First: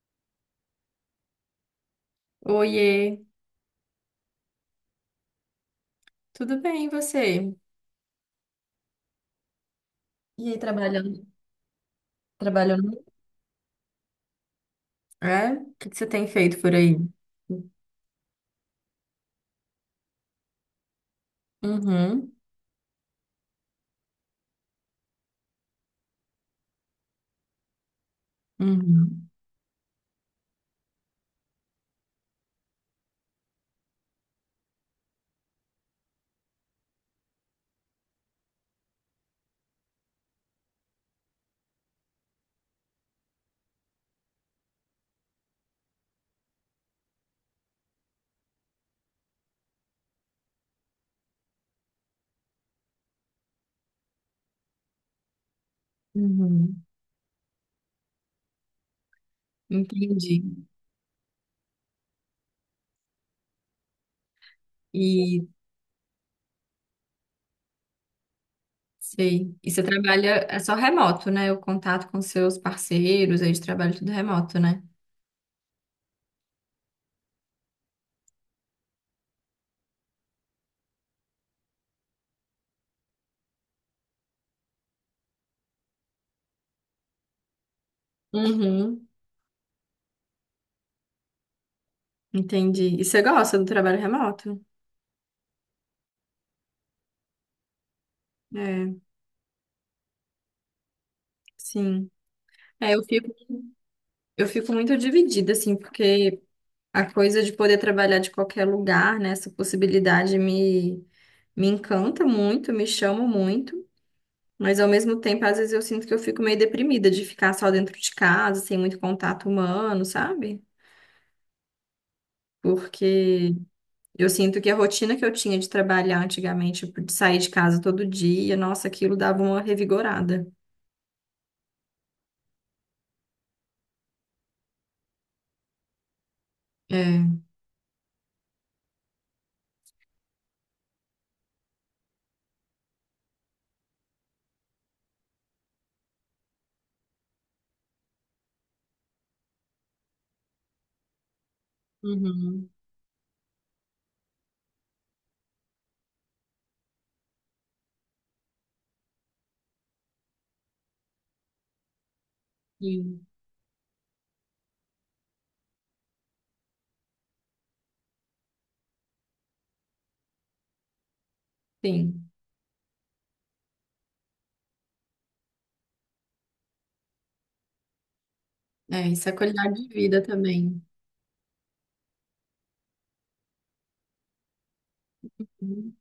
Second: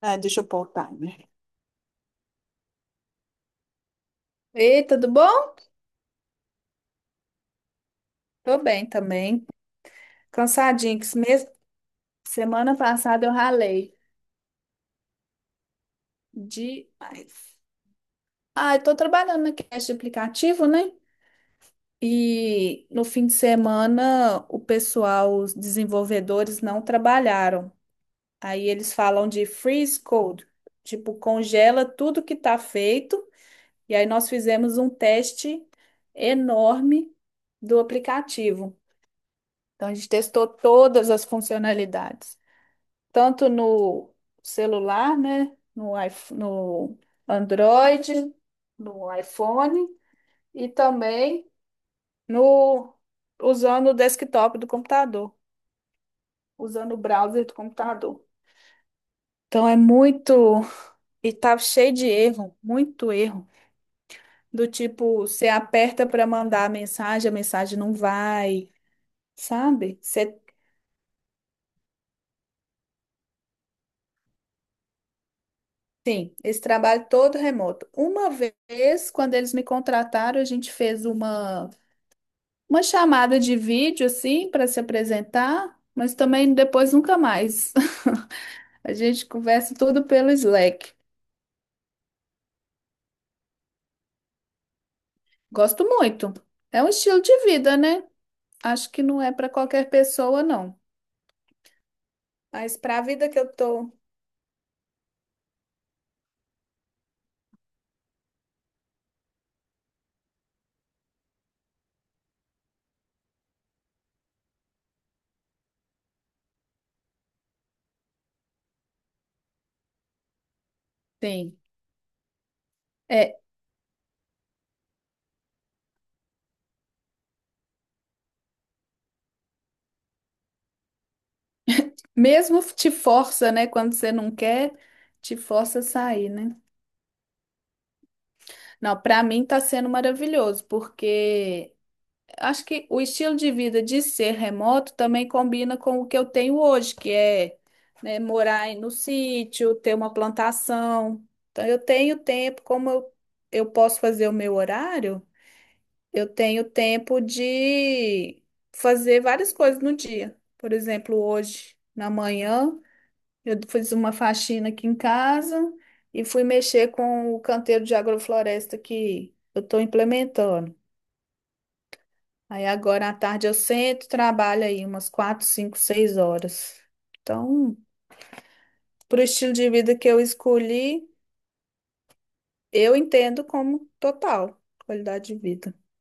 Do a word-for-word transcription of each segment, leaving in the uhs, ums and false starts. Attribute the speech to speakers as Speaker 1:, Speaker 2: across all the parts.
Speaker 1: Ah, deixa eu pôr o timer.
Speaker 2: Oiê,
Speaker 1: Ei, tudo bom?
Speaker 2: tudo bem, e você?
Speaker 1: Tô bem também.
Speaker 2: E aí,
Speaker 1: Cansadinho, que esse
Speaker 2: trabalhando,
Speaker 1: mês, semana
Speaker 2: trabalhando.
Speaker 1: passada eu ralei
Speaker 2: É? O que que você tem feito por aí?
Speaker 1: demais. Ah, eu tô trabalhando na creche de aplicativo, né?
Speaker 2: Uhum,
Speaker 1: E no fim de semana o pessoal, os desenvolvedores não trabalharam. Aí eles falam
Speaker 2: uhum,
Speaker 1: de freeze code, tipo, congela tudo que tá feito. E aí nós fizemos um teste enorme do aplicativo. Então, a gente testou todas as funcionalidades, tanto no celular, né, no iPh- no Android, no iPhone e também no usando o desktop do computador,
Speaker 2: uhum.
Speaker 1: usando o browser do computador. Então é
Speaker 2: Entendi.
Speaker 1: muito e tá cheio de erro, muito erro, do tipo
Speaker 2: E
Speaker 1: você aperta para mandar a mensagem, a mensagem não vai,
Speaker 2: sei. E você
Speaker 1: sabe? Você
Speaker 2: trabalha é só remoto, né? O contato com seus parceiros aí de trabalho tudo remoto, né?
Speaker 1: Sim, esse trabalho todo remoto. Uma vez, quando eles me contrataram, a gente fez uma, uma chamada de vídeo, assim, para se apresentar, mas também depois nunca mais. A
Speaker 2: Uhum,
Speaker 1: gente conversa tudo pelo Slack.
Speaker 2: entendi. E você gosta do trabalho remoto?
Speaker 1: Gosto muito. É um estilo de vida, né? Acho
Speaker 2: É,
Speaker 1: que não é para qualquer pessoa, não.
Speaker 2: sim.
Speaker 1: Mas
Speaker 2: É,
Speaker 1: para a
Speaker 2: eu
Speaker 1: vida
Speaker 2: fico,
Speaker 1: que eu tô.
Speaker 2: eu fico muito dividida, assim, porque a coisa de poder trabalhar de qualquer lugar, né? Essa possibilidade me, me encanta muito, me chama muito, mas ao mesmo tempo, às vezes eu sinto que eu fico meio deprimida de ficar só dentro de casa, sem muito contato humano, sabe?
Speaker 1: Sim. É,
Speaker 2: Porque eu sinto que a rotina que eu tinha de trabalhar antigamente, tipo, de sair de casa todo dia, nossa, aquilo dava uma revigorada.
Speaker 1: mesmo te força, né? Quando você não quer, te força a sair, né?
Speaker 2: É.
Speaker 1: Não, para mim tá sendo maravilhoso, porque. Acho que o estilo de vida de ser remoto também combina com o que eu tenho hoje, que é, né, morar em- no sítio, ter uma plantação. Então, eu tenho tempo,
Speaker 2: Uhum.
Speaker 1: como eu, eu posso fazer o meu horário, eu tenho tempo de fazer várias coisas no dia. Por exemplo, hoje, na manhã,
Speaker 2: Sim,
Speaker 1: eu fiz uma faxina aqui em casa e fui mexer com o canteiro de agrofloresta que eu estou implementando.
Speaker 2: sim.
Speaker 1: Aí agora à tarde eu sento, trabalho aí umas quatro, cinco, seis horas. Então,
Speaker 2: É,
Speaker 1: pro
Speaker 2: isso é
Speaker 1: estilo de
Speaker 2: qualidade de
Speaker 1: vida que eu
Speaker 2: vida também.
Speaker 1: escolhi, eu entendo como total qualidade de vida,
Speaker 2: Uhum.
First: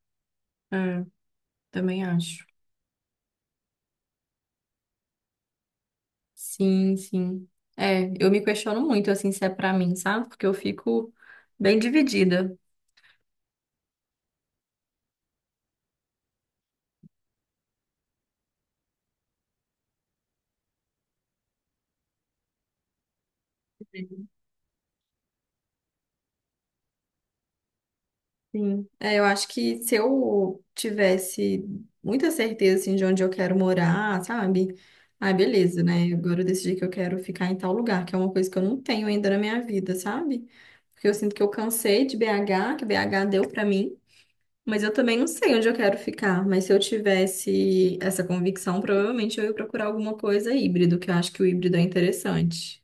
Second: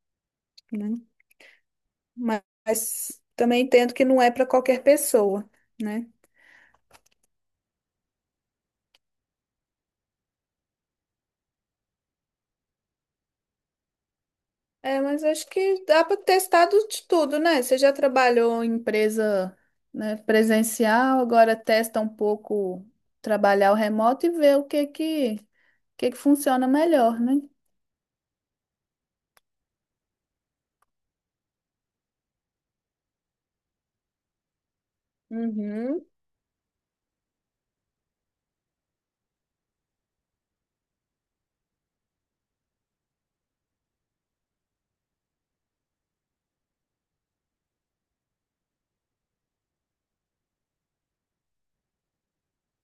Speaker 2: É,
Speaker 1: né?
Speaker 2: também
Speaker 1: Mas,
Speaker 2: acho.
Speaker 1: mas também entendo que não é para qualquer pessoa, né?
Speaker 2: Sim, sim. É, eu me questiono muito, assim, se é pra mim, sabe? Porque eu fico bem dividida.
Speaker 1: É, mas acho que dá para testar do- de tudo, né? Você já trabalhou em empresa, né, presencial, agora testa um pouco trabalhar o remoto e ver o que que, o que que funciona melhor, né?
Speaker 2: Sim. É, eu acho que se eu tivesse muita certeza, assim, de onde eu quero morar, sabe? Ah, beleza,
Speaker 1: Uhum.
Speaker 2: né? Agora eu decidi que eu quero ficar em tal lugar, que é uma coisa que eu não tenho ainda na minha vida, sabe? Porque eu sinto que eu cansei de B agá, que B agá deu pra mim. Mas eu também não sei onde eu quero ficar. Mas se eu tivesse essa convicção, provavelmente eu ia procurar alguma coisa híbrido, que eu acho que o híbrido é interessante.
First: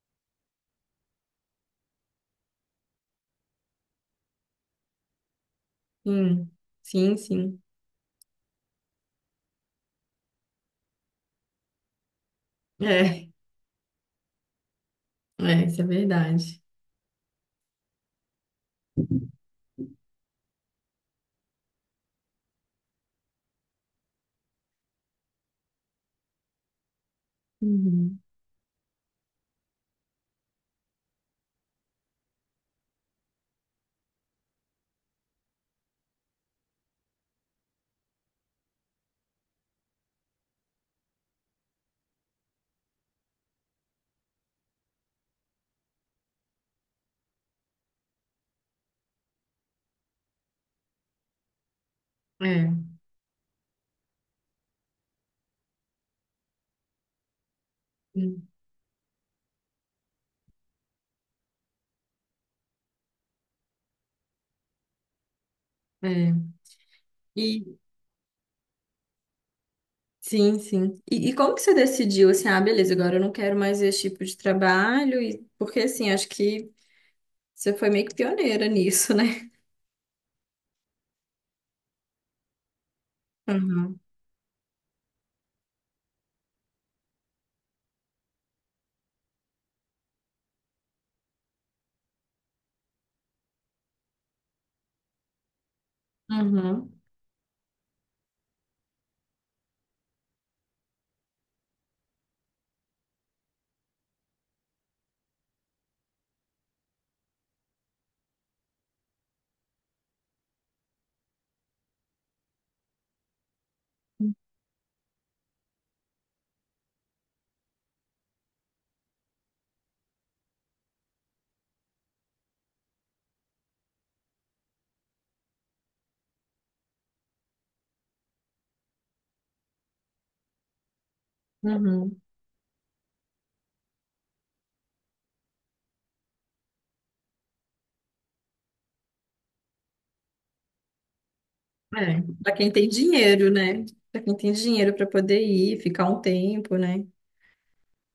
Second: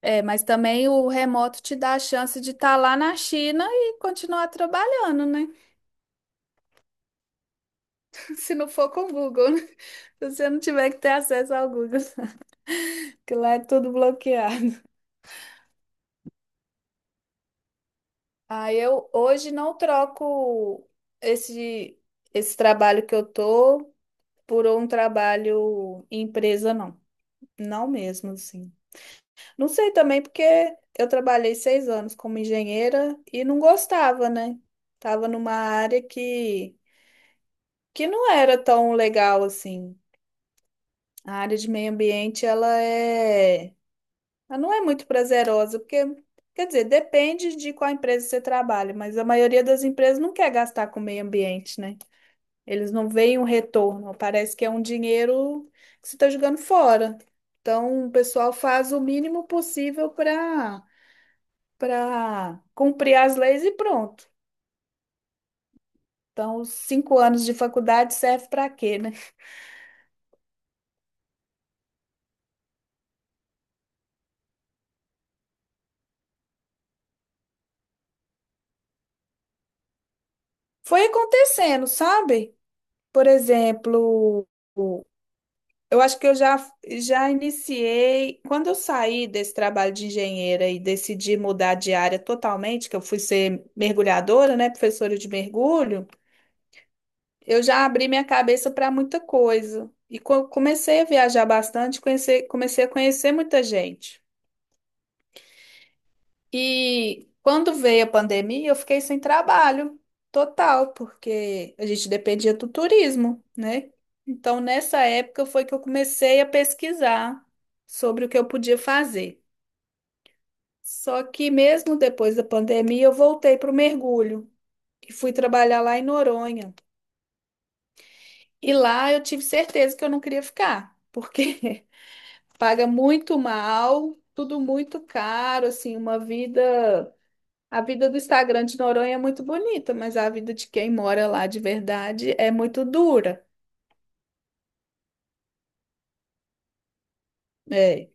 Speaker 1: É, mas também o remoto te dá a chance de estar lá na China e continuar trabalhando, né?
Speaker 2: Sim, sim, sim.
Speaker 1: Se não for com o Google, né? Se você não tiver que ter acesso ao Google,
Speaker 2: É,
Speaker 1: que lá é tudo bloqueado.
Speaker 2: é, isso é verdade.
Speaker 1: Ah, eu hoje não troco esse, esse trabalho que eu tô por um trabalho em empresa, não. Não
Speaker 2: Uhum.
Speaker 1: mesmo, assim. Não sei também porque eu trabalhei seis anos como engenheira e não gostava, né? Tava numa área que que não era tão legal assim. A área de meio ambiente, ela é, ela não é muito prazerosa, porque, quer dizer, depende de qual empresa você trabalha, mas a maioria das empresas não quer gastar com o meio ambiente, né?
Speaker 2: É,
Speaker 1: Eles não veem um retorno, parece que é um dinheiro que você está jogando fora. Então, o
Speaker 2: hum,
Speaker 1: pessoal faz o mínimo possível para para cumprir as leis e pronto.
Speaker 2: é.
Speaker 1: Então, os cinco anos de
Speaker 2: E
Speaker 1: faculdade serve para quê, né?
Speaker 2: sim, sim. E, e como que você decidiu assim, ah, beleza, agora eu não quero mais esse tipo de trabalho? E, porque assim, acho que você foi meio que pioneira nisso, né?
Speaker 1: Foi acontecendo, sabe? Por
Speaker 2: Uhum.
Speaker 1: exemplo, eu acho que eu já, já iniciei. Quando eu saí desse trabalho de engenheira e decidi mudar de área totalmente, que eu fui ser mergulhadora, né, professora de mergulho,
Speaker 2: Uhum.
Speaker 1: eu já abri minha cabeça para muita coisa. E co- comecei a viajar bastante, conhecer, comecei a conhecer muita gente. E quando veio a pandemia, eu fiquei sem trabalho total, porque a gente dependia do turismo, né? Então, nessa época foi que eu comecei a pesquisar sobre o que eu podia fazer. Só que mesmo depois da pandemia, eu voltei para o mergulho e fui trabalhar lá em Noronha. E lá eu tive certeza que eu não queria ficar, porque
Speaker 2: Uhum.
Speaker 1: paga muito mal, tudo muito caro, assim, uma vida A vida do Instagram de Noronha é muito bonita, mas a vida de quem mora lá de
Speaker 2: É,
Speaker 1: verdade é
Speaker 2: para quem
Speaker 1: muito
Speaker 2: tem
Speaker 1: dura.
Speaker 2: dinheiro, né? Para quem tem dinheiro para poder ir, ficar um tempo, né?
Speaker 1: É.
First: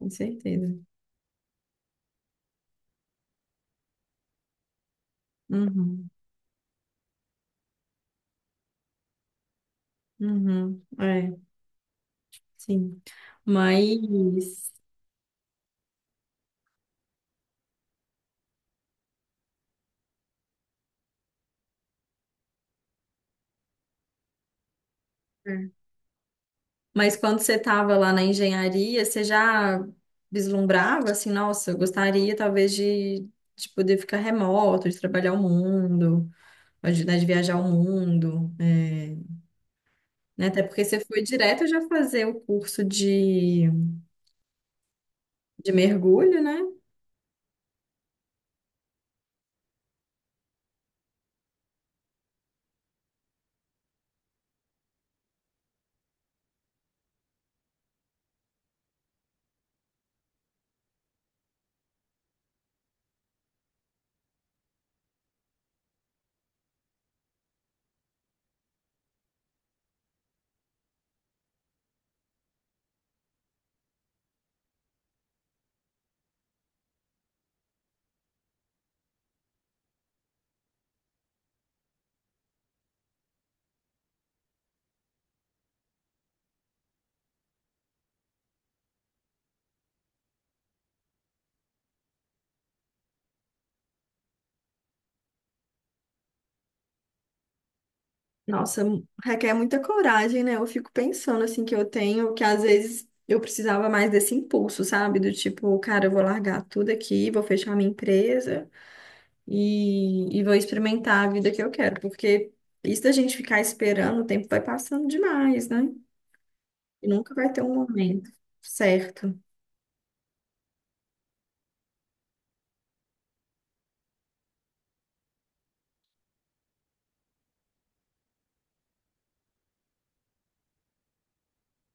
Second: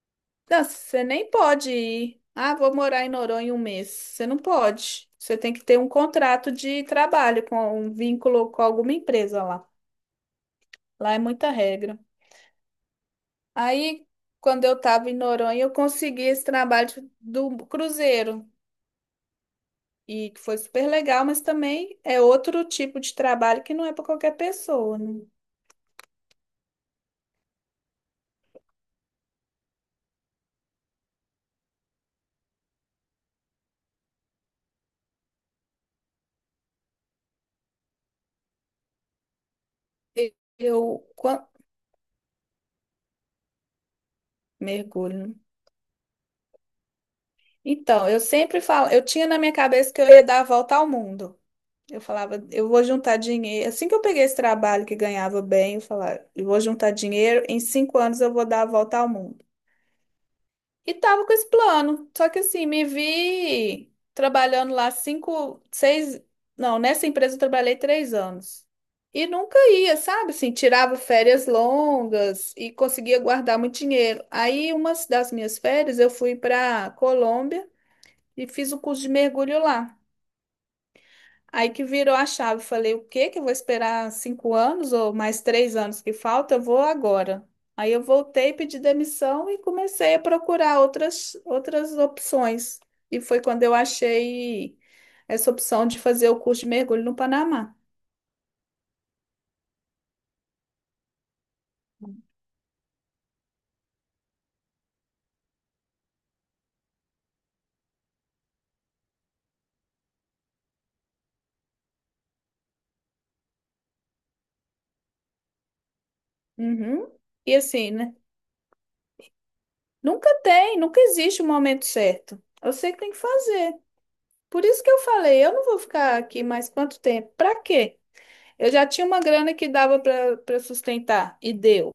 Speaker 2: Com
Speaker 1: Não,
Speaker 2: certeza.
Speaker 1: você nem pode ir. Ah, vou morar em Noronha um mês. Você não pode. Você tem que ter um
Speaker 2: Uhum,
Speaker 1: contrato de trabalho, com um vínculo com alguma empresa lá.
Speaker 2: uhum,
Speaker 1: Lá é
Speaker 2: é,
Speaker 1: muita regra.
Speaker 2: sim.
Speaker 1: Aí, quando
Speaker 2: Mas,
Speaker 1: eu estava em Noronha, eu consegui esse trabalho de- do cruzeiro. E que foi super legal, mas também é outro tipo de trabalho que não é para qualquer pessoa, né?
Speaker 2: é, mas quando você estava lá na engenharia, você já vislumbrava assim, nossa, eu gostaria talvez de, de poder ficar remoto, de trabalhar o mundo, de, né, de viajar o mundo, é,
Speaker 1: E-
Speaker 2: né? Até
Speaker 1: Eu,
Speaker 2: porque você foi
Speaker 1: quan-
Speaker 2: direto já fazer o curso de,
Speaker 1: Mergulho.
Speaker 2: de mergulho, né?
Speaker 1: Então, eu sempre falo, eu tinha na minha cabeça que eu ia dar a volta ao mundo. Eu falava, eu vou juntar dinheiro. Assim que eu peguei esse trabalho que ganhava bem, eu falava, eu vou juntar dinheiro, em cinco anos eu vou dar a volta ao mundo. E tava com esse plano. Só que assim, me vi trabalhando lá cinco, seis. Não, nessa empresa eu trabalhei três anos. E nunca ia, sabe? Assim, tirava férias longas e conseguia guardar muito dinheiro. Aí, uma das minhas férias, eu fui para Colômbia. E fiz o curso de mergulho lá. Aí que virou a chave. Falei, o quê? Que eu vou esperar cinco anos ou mais três anos que falta? Eu vou agora. Aí eu voltei, pedi demissão e comecei a procurar outras, outras opções. E foi quando eu achei essa opção de fazer o curso de mergulho no Panamá.
Speaker 2: Nossa, mu- requer muita coragem, né? Eu fico pensando assim que eu tenho, que às vezes eu precisava mais desse impulso, sabe? Do tipo, cara, eu vou largar tudo aqui, vou fechar minha empresa e, e vou experimentar a vida que eu quero, porque isso da gente ficar esperando, o tempo vai passando demais, né? E
Speaker 1: Uhum.
Speaker 2: nunca vai
Speaker 1: E
Speaker 2: ter um
Speaker 1: assim, né?
Speaker 2: momento certo.
Speaker 1: Nunca tem, nunca existe um momento certo. Eu sei que tem que fazer. Por isso que eu falei, eu não vou ficar aqui mais quanto tempo? Pra quê? Eu já tinha uma grana que dava para sustentar e deu.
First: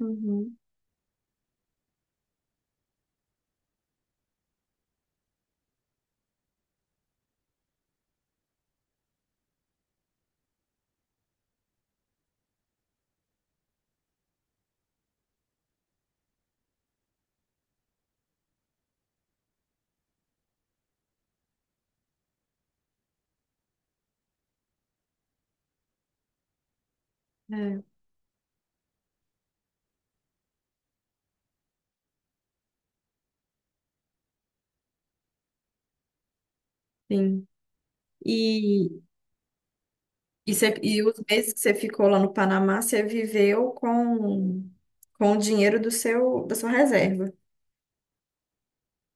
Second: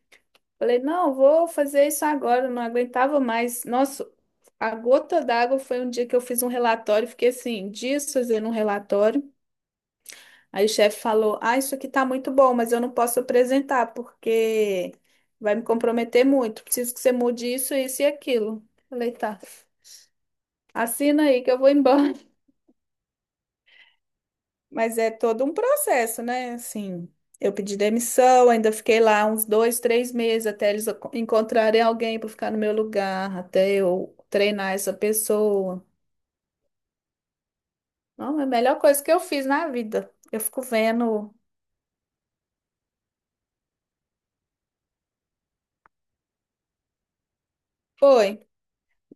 Speaker 2: Uhum.
Speaker 1: Falei, não, vou fazer isso agora, não aguentava mais. Nossa, a gota d'água foi um dia que eu fiz um relatório, fiquei assim, dias fazendo um relatório. Aí o chefe falou: Ah, isso aqui tá muito bom, mas eu não posso apresentar porque vai me comprometer muito. Preciso que você mude isso, isso e aquilo. Falei, tá, assina aí que eu vou embora. Mas é todo um processo, né? Assim, eu pedi
Speaker 2: É,
Speaker 1: demissão, ainda fiquei lá uns dois, três meses até eles aco- encontrarem alguém para ficar no meu lugar, até eu treinar essa pessoa.
Speaker 2: sim.
Speaker 1: Não, é a melhor
Speaker 2: E,
Speaker 1: coisa que eu fiz na vida. Eu
Speaker 2: e,
Speaker 1: fico
Speaker 2: você- e os
Speaker 1: vendo.
Speaker 2: meses que você ficou lá no Panamá, você viveu com, com o dinheiro do seu, da sua reserva.
Speaker 1: Foi.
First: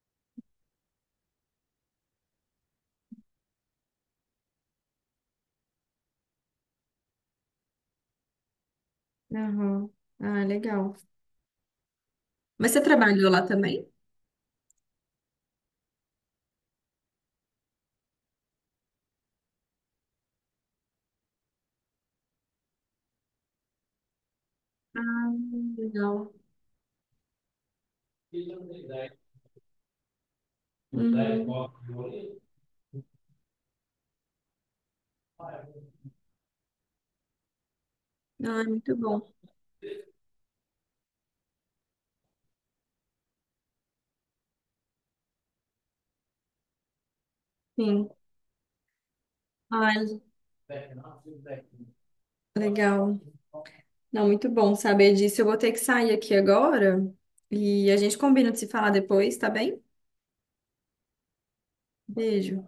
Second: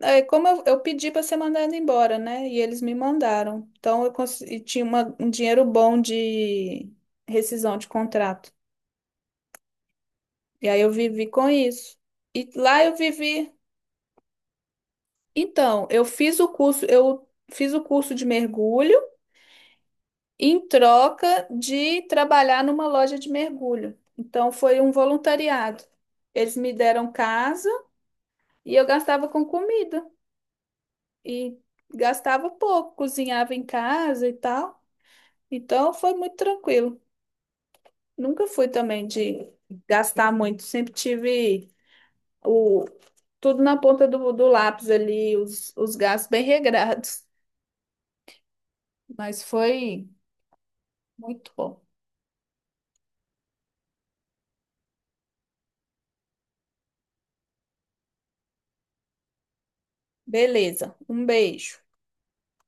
Speaker 1: É, como eu, eu pedi para ser mandada embora, né? E eles me mandaram. Então eu cons- e tinha uma- um dinheiro bom de rescisão de contrato.
Speaker 2: Aham. Ah,
Speaker 1: E aí eu
Speaker 2: legal.
Speaker 1: vivi com isso. E
Speaker 2: Mas você
Speaker 1: lá eu
Speaker 2: trabalhou lá
Speaker 1: vivi.
Speaker 2: também?
Speaker 1: Então, eu fiz o curso, eu fiz o curso de mergulho em troca de trabalhar numa loja de mergulho. Então, foi um
Speaker 2: Hum,
Speaker 1: voluntariado.
Speaker 2: Legal.
Speaker 1: Eles me deram casa e eu gastava com comida. E
Speaker 2: Uhum.
Speaker 1: gastava pouco, cozinhava em casa e tal. Então, foi muito tranquilo. Nunca
Speaker 2: Ah,
Speaker 1: fui
Speaker 2: muito
Speaker 1: também
Speaker 2: bom.
Speaker 1: de gastar muito. Sempre tive o, tudo na ponta do, do lápis ali, os, os gastos bem regrados.
Speaker 2: Sim.
Speaker 1: Mas foi
Speaker 2: Ai,
Speaker 1: muito bom.
Speaker 2: legal. Não, muito bom saber disso. Eu vou ter que sair aqui agora e a gente combina de se falar depois, tá bem?
Speaker 1: Beleza. Um beijo.
Speaker 2: Beijo.